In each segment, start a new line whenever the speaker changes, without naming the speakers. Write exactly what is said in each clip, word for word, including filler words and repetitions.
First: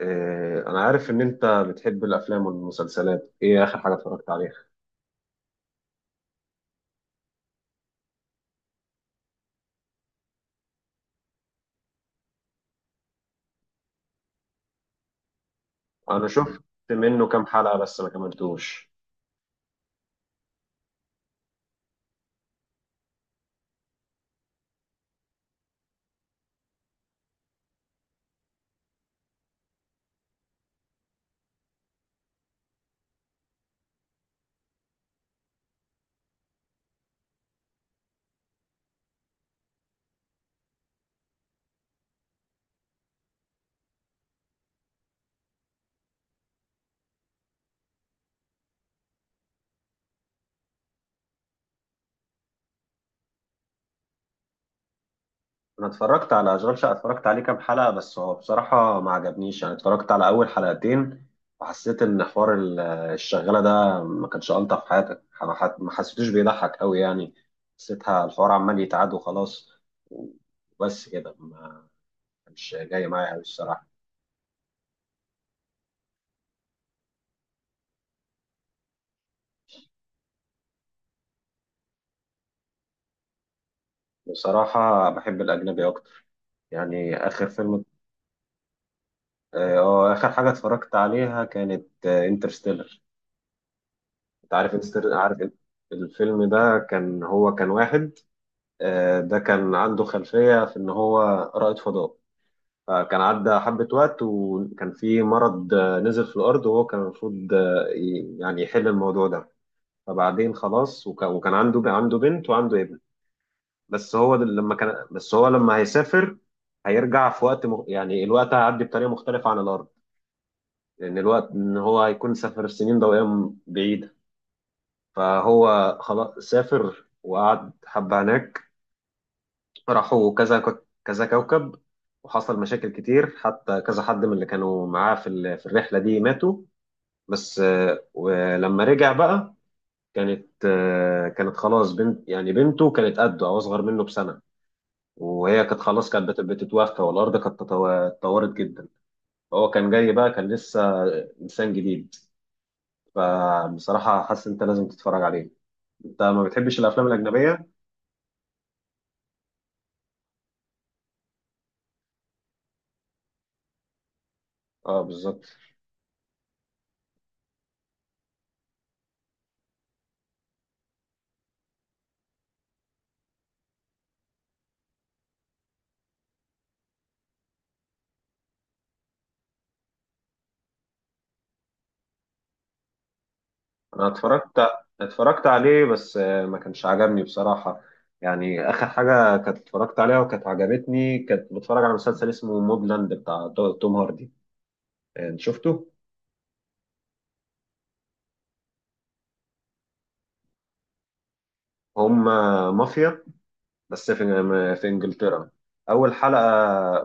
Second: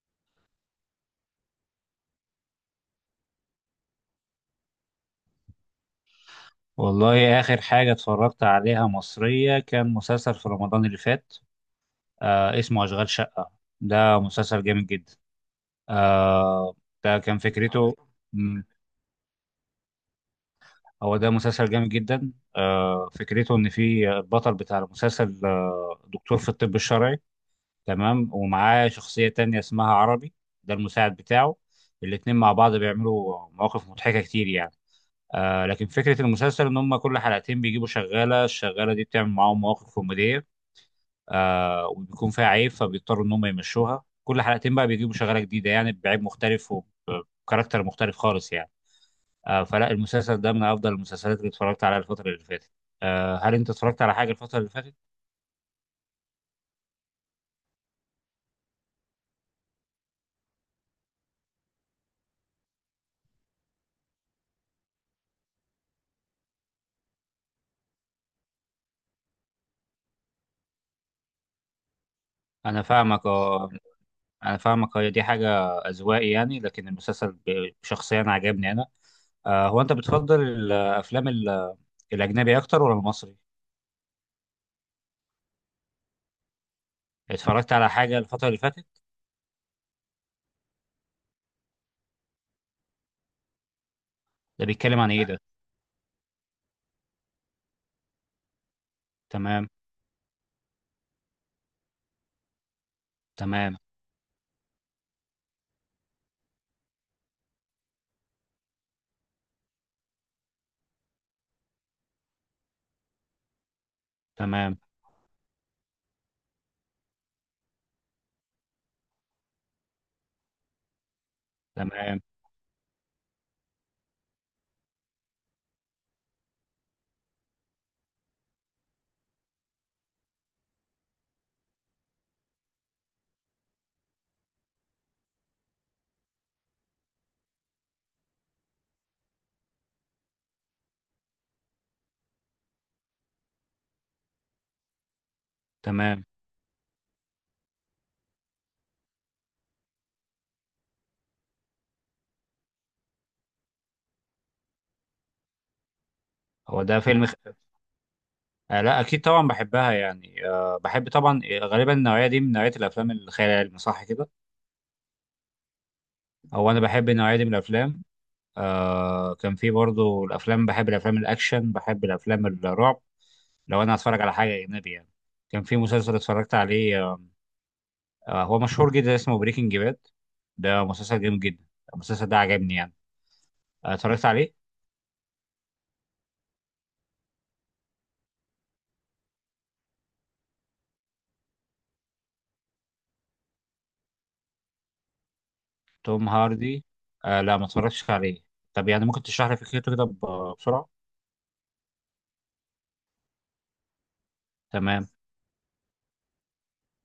آه، أنا عارف إن أنت بتحب الأفلام والمسلسلات، إيه آخر حاجة اتفرجت عليها؟
والله آخر حاجة اتفرجت عليها مصرية كان مسلسل في رمضان اللي فات. آه، اسمه أشغال شقة. ده مسلسل جامد جدا.
أنا شفت
آه، ده
منه
كان
كام حلقة
فكرته.
بس ما
مم،
كملتوش.
هو ده مسلسل جامد جدا. آه، فكرته إن في البطل بتاع المسلسل آه دكتور في الطب الشرعي. تمام، ومعاه شخصية تانية اسمها عربي، ده المساعد بتاعه. الاتنين مع بعض بيعملوا مواقف مضحكة كتير، يعني آه، لكن فكرة المسلسل إن هما كل حلقتين بيجيبوا شغالة. الشغالة دي بتعمل معاهم مواقف كوميدية، آه، وبيكون فيها عيب، فبيضطروا ان هم يمشوها. كل حلقتين بقى بيجيبوا شغاله جديده، يعني بعيب مختلف وكاركتر مختلف خالص، يعني آه، فلا المسلسل ده من افضل المسلسلات اللي اتفرجت عليها الفتره اللي فاتت. آه، هل انت اتفرجت على حاجه الفتره اللي فاتت؟
أنا اتفرجت على أشغال شقة، اتفرجت عليه كام حلقة، بس هو بصراحة ما عجبنيش، يعني اتفرجت على أول حلقتين وحسيت إن حوار ال- الشغالة ده ما كانش ألطف في حياتك، ما ح- ما حسيتوش بيضحك أوي يعني، حسيتها الحوار عمال يتعاد وخلاص. وبس كده ما كانش
انا
جاي
فاهمك،
معايا أوي
اه
الصراحة.
انا فاهمك، هي دي حاجه اذواقي يعني، لكن المسلسل ب- شخصيا عجبني انا. آه، هو انت بتفضل الافلام ال- الاجنبي اكتر ولا المصري؟
بصراحة بحب الأجنبي أكتر. يعني آخر
اتفرجت
فيلم،
على حاجه الفتره اللي فاتت؟
اه آه، اخر حاجه اتفرجت عليها كانت آه، انترستيلر. انت
ده
عارف
بيتكلم عن
انترستيلر،
ايه
عارف
ده؟
إنت- الفيلم ده كان هو كان واحد، آه، ده
تمام.
كان عنده خلفيه في ان هو رائد فضاء. فكان عدى
تمام.
حبه وقت، وكان في مرض، آه، نزل في الارض، وهو كان المفروض آه، ي- يعني يحل الموضوع ده. فبعدين خلاص، وكان وكان عنده ب- عنده بنت وعنده ابن. بس هو ده لما
تمام.
كان بس هو لما هيسافر، هيرجع في وقت مغ- يعني الوقت هيعدي بطريقه مختلفه عن الارض. لأن الوقت إن هو
تمام.
هيكون سافر السنين ضوئية بعيدة. فهو خلاص سافر وقعد حبة هناك، راحوا كذا كو- كذا كوكب. وحصل مشاكل كتير، حتى كذا حد من اللي كانوا معاه في ال- في الرحلة دي ماتوا. بس آه، ولما رجع بقى، كانت آه، كانت خلاص بنت، يعني بنته كانت قده أو أصغر منه بسنة. وهي كانت خلاص
تمام.
كانت بت- بتتوفى، والأرض كانت تطو- اتطورت جدا. فهو كان جاي بقى، كان لسه إنسان جديد. فبصراحة حاسس إن أنت لازم تتفرج عليه. أنت ما بتحبش
هو ده
الأفلام
فيلم خ...
الأجنبية؟
آه لا اكيد طبعا بحبها، يعني آه بحب طبعا، آه، غالبا النوعيه دي من نوعيه الافلام الخيال العلمي، صح كده؟
أه، بالظبط.
هو انا بحب النوعيه دي من الافلام. آه، كان في برضو الافلام، بحب الافلام الاكشن، بحب الافلام الرعب لو انا هتفرج على حاجه اجنبي، يعني كان في مسلسل اتفرجت عليه آه، آه، هو مشهور جدا، اسمه بريكنج باد. ده مسلسل جامد جدا، المسلسل ده عجبني يعني. آه،
أنا
اتفرجت عليه.
اتفرجت اتفرجت عليه، بس آه، ما كانش عجبني بصراحة. يعني آخر حاجة كانت اتفرجت عليها وكانت عجبتني كانت بتفرج على مسلسل اسمه موبلاند بتاع تو- توم هاردي. آه، شفته؟
توم هاردي؟ آه لا، ما اتفرجتش عليه. طب يعني ممكن تشرح لي فكرته كده ب- بسرعه؟
هم، مافيا، بس في في
تمام.
إنجلترا. أول حلقة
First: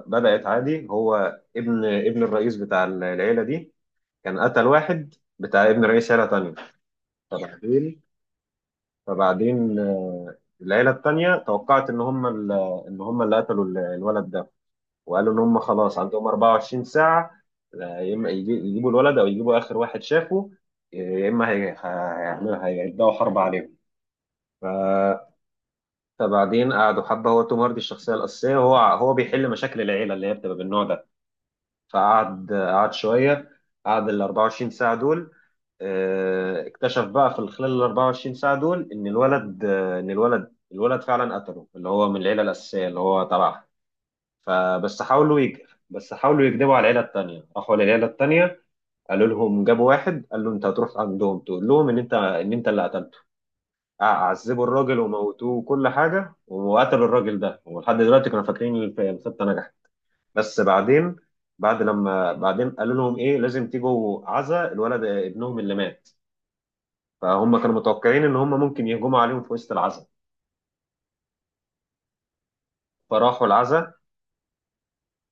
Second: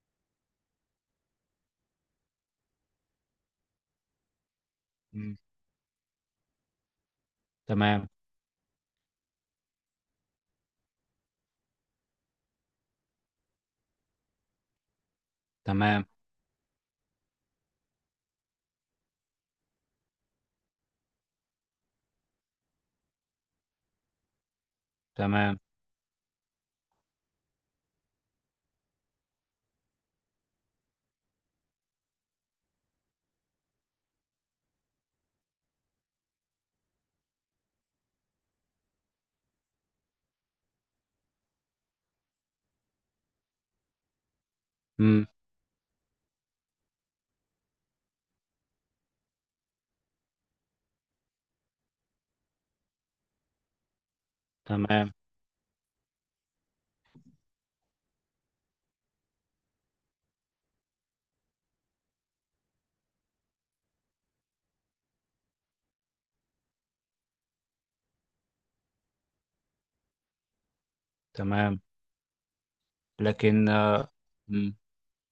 بدأت عادي، هو ابن ابن الرئيس بتاع العيلة دي كان قتل واحد
مم.
بتاع ابن رئيس عيلة تانية. فبعدين
تمام.
فبعدين آه، العيلة التانية توقعت إن هم ال- إن هم اللي قتلوا ال- الولد ده، وقالوا إن هم خلاص
تمام.
عندهم أربعة وعشرين ساعة، آه، يا إما يجي- يجيبوا الولد أو يجيبوا آخر واحد شافه، آه، يا إما هي- هيعملوا هيبدأوا حرب عليهم. ف-
تمام.
فبعدين قعدوا حبة، هو توم هاردي الشخصية الأساسية، هو هو بيحل مشاكل العيلة اللي هي بتبقى بالنوع ده. فقعد قعد شويه، قعد ال أربعة وعشرين ساعه دول. آه، اكتشف بقى في خلال ال أربعة وعشرين ساعه دول ان الولد آه، ان الولد الولد فعلا قتله اللي هو من العيله الاساسيه اللي هو تبعها. فبس
مم.
حاولوا يج... بس حاولوا يكذبوا على العيله التانيه، راحوا للعيله التانيه، قالوا لهم، جابوا واحد قال له: انت هتروح عندهم تقول لهم ان انت ان انت اللي قتلته. ع- عذبوا الراجل
تمام.
وموتوه وكل حاجه، وقتلوا الراجل ده، ولحد دلوقتي كانوا فاكرين إن الخطه نجحت. بس بعدين، بعد لما بعدين قالوا لهم: ايه لازم تيجوا عزا الولد ابنهم اللي مات. فهم كانوا متوقعين ان هم ممكن يهجموا عليهم في وسط العزا.
تمام.
فراحوا
لكن
العزا
آه، مم.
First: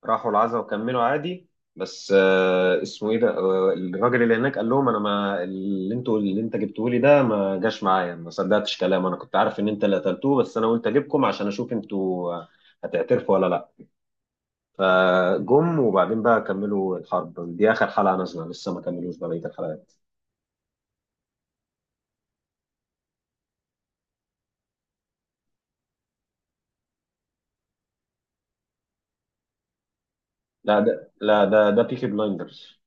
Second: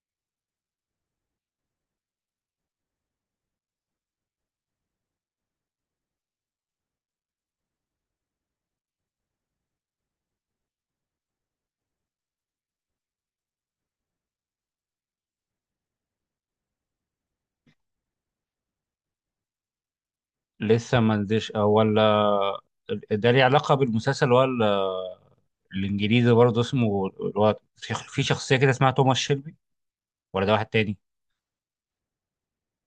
راحوا العزا وكملوا عادي. بس آه اسمه ايه ده، آه الراجل اللي هناك قال لهم: انا، ما اللي انتوا، اللي انت جبتوه لي ده ما جاش معايا، ما صدقتش كلامه. انا كنت عارف ان انت اللي قتلتوه، بس انا قلت اجيبكم عشان اشوف انتوا آه، هتعترفوا ولا لا. فجم، وبعدين بقى كملوا الحرب دي. اخر حلقه نازله لسه، ما كملوش بقيه الحلقات.
لسه ما نزلش آه، ولا آه، ده ليه علاقة بالمسلسل ولا الإنجليزي برضه؟ اسمه الواد في في شخصية كده اسمها توماس شيلبي، ولا ده واحد
لا،
تاني؟
ده لا ده ده بيكي بلايندرز.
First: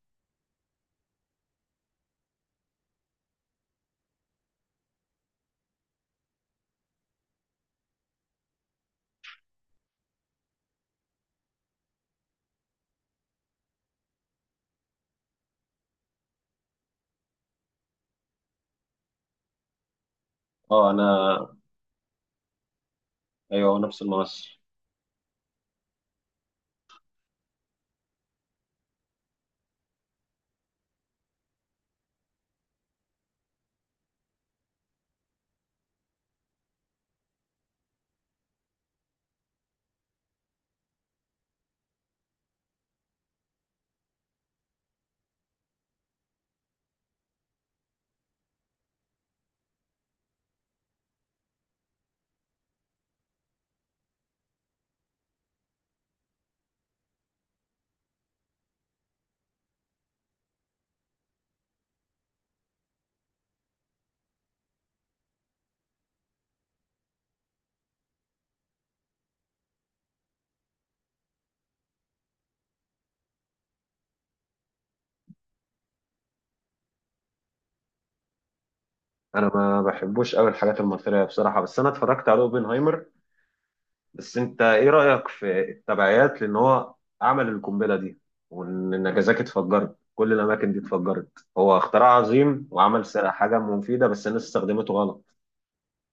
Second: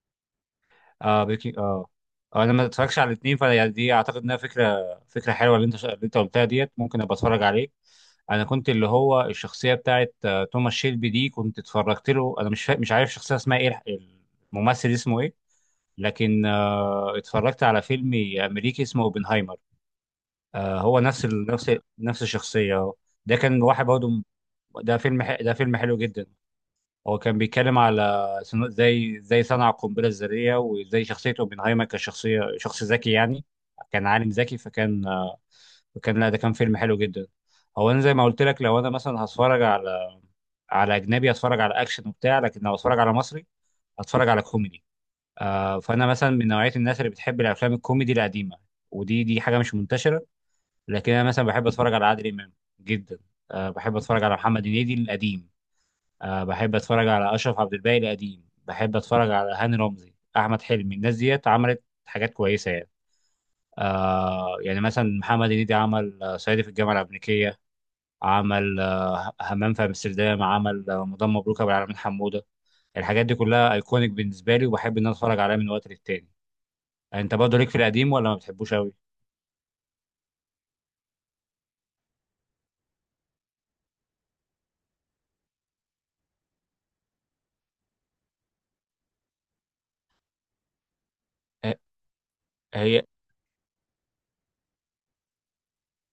اه بيكي، اه. آه، انا ما اتفرجش على الاثنين، فانا يعني دي اعتقد انها فكره، فكره حلوه اللي انت اللي انت قلتها ديت، ممكن ابقى اتفرج عليه. انا كنت اللي هو الشخصيه بتاعت آه، توماس شيلبي دي كنت اتفرجت له، انا مش فا... مش عارف الشخصيه اسمها ايه، الممثل اسمه ايه. لكن اتفرجت على فيلم امريكي اسمه اوبنهايمر. آه،
اه،
هو
انا.
نفس ال... نفس نفس الشخصيه. ده كان
ايوه، هو
واحد
نفس
برضه م-
الممثل.
ده فيلم ح... ده فيلم حلو جدا. هو كان بيتكلم على صنو- زي زي صنع القنبله الذريه، وزي شخصيه اوبنهايمر كشخصيه شخص ذكي يعني، كان عالم ذكي، فكان آه، فكان لا، ده كان فيلم حلو جدا. هو انا زي ما قلت لك، لو انا مثلا هتفرج على على اجنبي هتفرج على اكشن وبتاع، لكن لو هتفرج على مصري هتفرج على كوميدي. آه، فانا مثلا من نوعيه الناس اللي بتحب الافلام الكوميدي القديمه، ودي دي حاجه مش منتشره. لكن انا مثلا بحب اتفرج على عادل امام جدا. أه، بحب اتفرج على محمد هنيدي القديم. أه، بحب اتفرج على اشرف عبد الباقي القديم، بحب اتفرج على هاني رمزي، احمد حلمي. الناس ديت عملت حاجات كويسه يعني. أه، يعني مثلا محمد هنيدي عمل آه، صعيدي في الجامعه الامريكيه، عمل آه، همام في امستردام، عمل آه، مدام مبروك ابو العلمين حموده. الحاجات دي كلها ايكونيك بالنسبه لي، وبحب ان انا اتفرج عليها من وقت للتاني. انت برضه ليك في القديم ولا ما بتحبوش قوي؟
انا ما بحبوش قوي الحاجات المثيرة بصراحة، بس انا اتفرجت على اوبنهايمر. بس انت ايه رأيك في التبعيات؟ لان هو عمل القنبلة دي، وان نجازاكي اتفجرت، كل الاماكن دي اتفجرت.
ه-
هو اختراع عظيم
هي،
وعمل س- حاجة مفيدة، بس الناس استخدمته غلط.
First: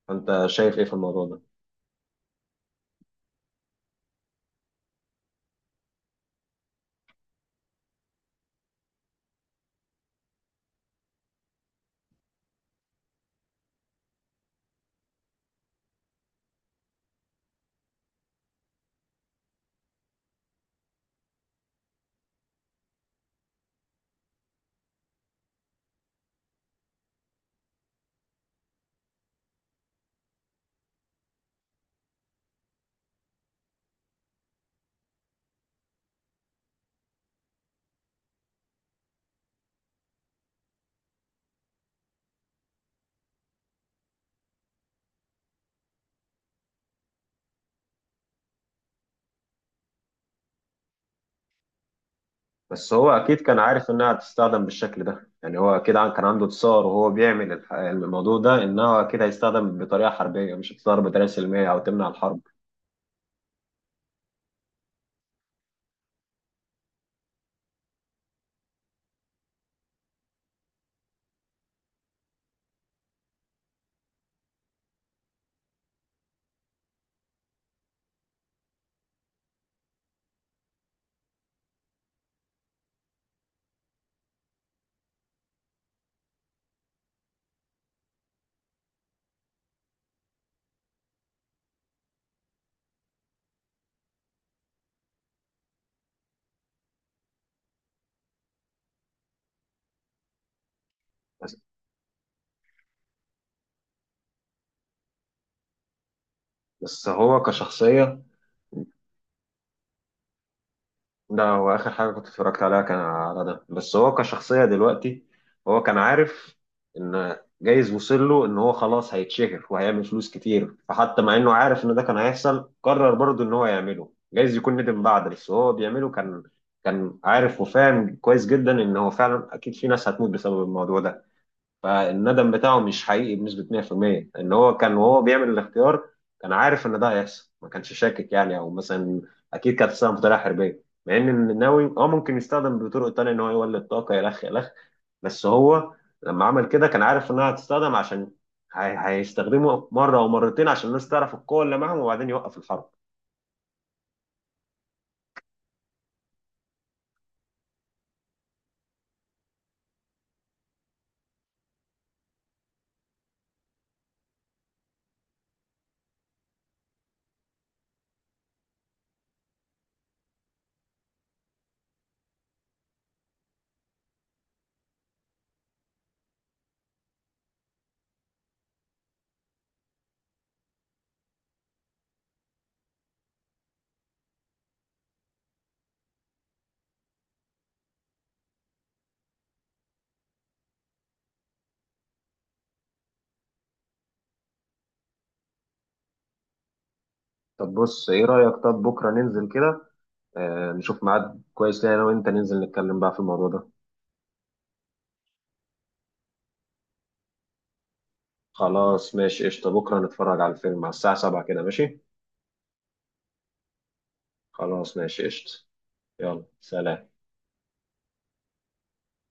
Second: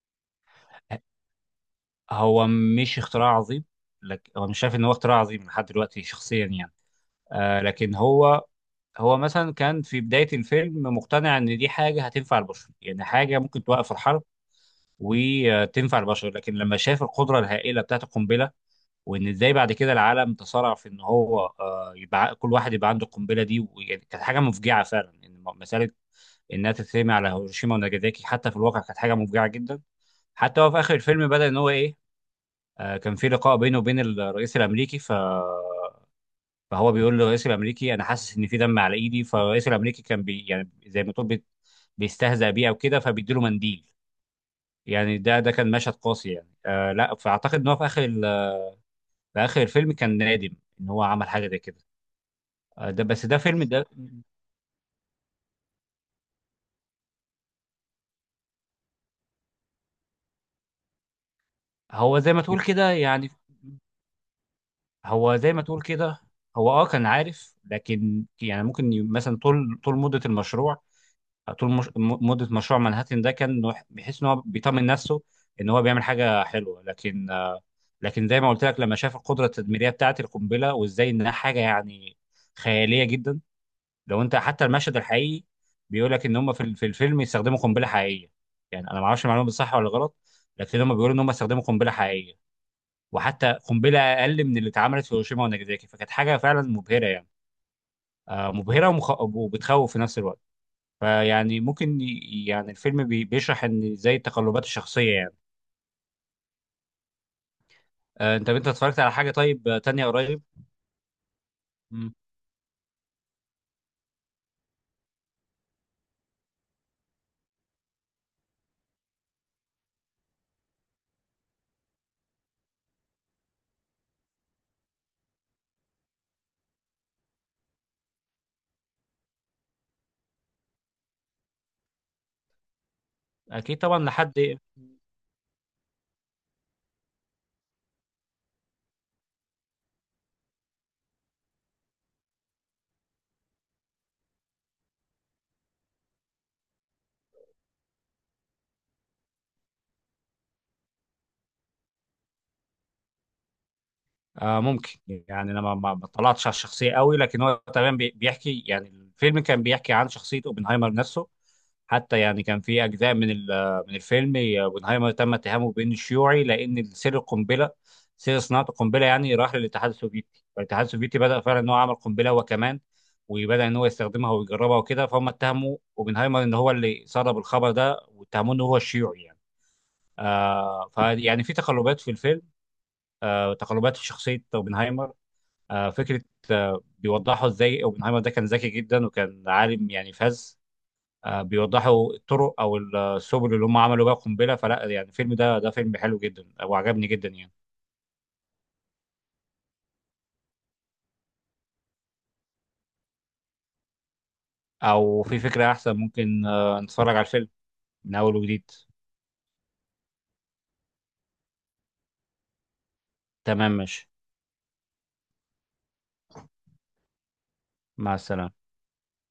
فانت شايف ايه في
ه-
الموضوع ده؟
هو مش اختراع عظيم. لك هو مش شايف ان هو اختراع عظيم لحد دلوقتي شخصيا يعني. آه، لكن هو هو مثلا كان في بداية الفيلم مقتنع ان دي حاجة هتنفع البشر، يعني حاجة ممكن توقف الحرب وتنفع البشر. لكن لما شاف القدرة الهائلة بتاعت القنبلة، وان ازاي بعد كده العالم تصارع في ان هو آه يبقى كل واحد يبقى عنده القنبلة دي، ويعني كانت حاجة مفجعة فعلا، ان مسألة انها تترمي على هيروشيما وناجازاكي حتى في الواقع كانت حاجة مفجعة جدا. حتى هو في اخر الفيلم بدا ان هو ايه، آه، كان في لقاء بينه وبين الرئيس الامريكي، ف فهو بيقول للرئيس الامريكي انا حاسس ان في دم على ايدي، فالرئيس الامريكي كان بي، يعني زي ما تقول بي- بيستهزأ بيه او كده، فبيديله منديل. يعني ده ده كان مشهد قاسي، يعني آه لا، فاعتقد ان هو في اخر ال- في اخر الفيلم كان نادم ان هو عمل حاجه زي كده. آه،
بس
ده
هو
بس ده
اكيد كان
فيلم ده،
عارف انها هتستخدم بالشكل ده. يعني هو اكيد عن- كان عنده تصور وهو بيعمل الح- الموضوع ده، انها اكيد هيستخدم بطريقه حربيه، مش هتستخدم بطريقه سلميه او تمنع
هو زي
الحرب.
ما تقول كده يعني، هو زي ما تقول كده. هو اه كان عارف، لكن يعني ممكن ي- مثلا طول طول مده المشروع، طول مش... م- مده مشروع مانهاتن، ده كان إنه بيحس ان هو بيطمن نفسه ان هو بيعمل حاجه حلوه. لكن لكن زي ما قلت لك، لما شاف القدره التدميريه بتاعه القنبله، وازاي انها حاجه يعني خياليه جدا. لو انت حتى المشهد الحقيقي بيقول لك ان هم في ال- في الفيلم يستخدموا قنبله حقيقيه، يعني انا ما اعرفش المعلومه دي صح ولا غلط، لكن هم بيقولوا ان هم استخدموا قنبله حقيقيه، وحتى قنبله اقل من اللي اتعملت في هيروشيما وناجازاكي، فكانت حاجه فعلا مبهره، يعني آه، مبهره ومخ... وبتخوف في نفس الوقت.
بس,
فيعني ممكن ي- يعني الفيلم بي- بيشرح ان زي التقلبات الشخصيه يعني.
بس هو كشخصيه،
آه، انت انت اتفرجت على حاجه طيب آه، تانية قريب؟
ده هو آخر حاجة
مم.
كنت اتفرجت عليها كان على ده، بس هو كشخصية دلوقتي. هو كان عارف إن جايز وصل له إن هو خلاص هيتشهر وهيعمل فلوس كتير، فحتى مع إنه عارف إن ده كان هيحصل قرر برضه إن هو يعمله. جايز يكون ندم بعد، بس هو بيعمله كان كان عارف وفاهم كويس جدا إن هو فعلا أكيد في ناس هتموت بسبب الموضوع ده. فالندم بتاعه مش حقيقي بنسبة
اكيد طبعا
مية في المية ان
لحد.
هو، كان وهو بيعمل الاختيار كان عارف ان ده هيحصل، ما كانش شاكك يعني او مثلا، اكيد كانت تستخدم بطريقة حربية، مع ان النووي اه ممكن يستخدم بطرق تانية ان هو يولد طاقة الخ الخ. بس هو لما عمل كده كان عارف انها هتستخدم، عشان هي- هيستخدمه مرة او مرتين عشان الناس تعرف القوة اللي معاهم وبعدين يوقف الحرب.
آه، ممكن يعني انا ما ما- ما اطلعتش على الشخصيه قوي، لكن هو تمام بي- بيحكي، يعني الفيلم كان بيحكي عن شخصيه اوبنهايمر نفسه. حتى يعني كان في اجزاء من ال- من الفيلم، اوبنهايمر تم اتهامه بانه شيوعي، لان سر القنبله، سر صناعه القنبله يعني راح للاتحاد السوفيتي، فالاتحاد السوفيتي بدا فعلا ان هو عمل قنبله هو كمان، وبدا ان هو يستخدمها ويجربها وكده، فهم اتهموا اوبنهايمر ان هو اللي سرب الخبر ده، واتهموه ان هو الشيوعي يعني. آه، فيعني في تقلبات في الفيلم، آه تقلبات في شخصيه اوبنهايمر. آه، فكره، آه، بيوضحوا ازاي اوبنهايمر ده كان ذكي جدا، وكان عالم يعني فذ. آه، بيوضحوا الطرق او السبل اللي هم عملوا بيها القنبله. فلا يعني الفيلم ده، ده فيلم حلو جدا وعجبني جدا يعني.
طب بص ايه رأيك، طب بكرة ننزل كده، آه نشوف ميعاد كويس لينا انا وانت ننزل نتكلم بقى في الموضوع ده.
او في فكره احسن، ممكن آه، نتفرج على الفيلم من اول وجديد.
خلاص ماشي قشطة، بكرة نتفرج على الفيلم على الساعة سبعة كده، ماشي؟
تمام ماشي.
خلاص ماشي قشطة. يلا سلام.
مع السلامه.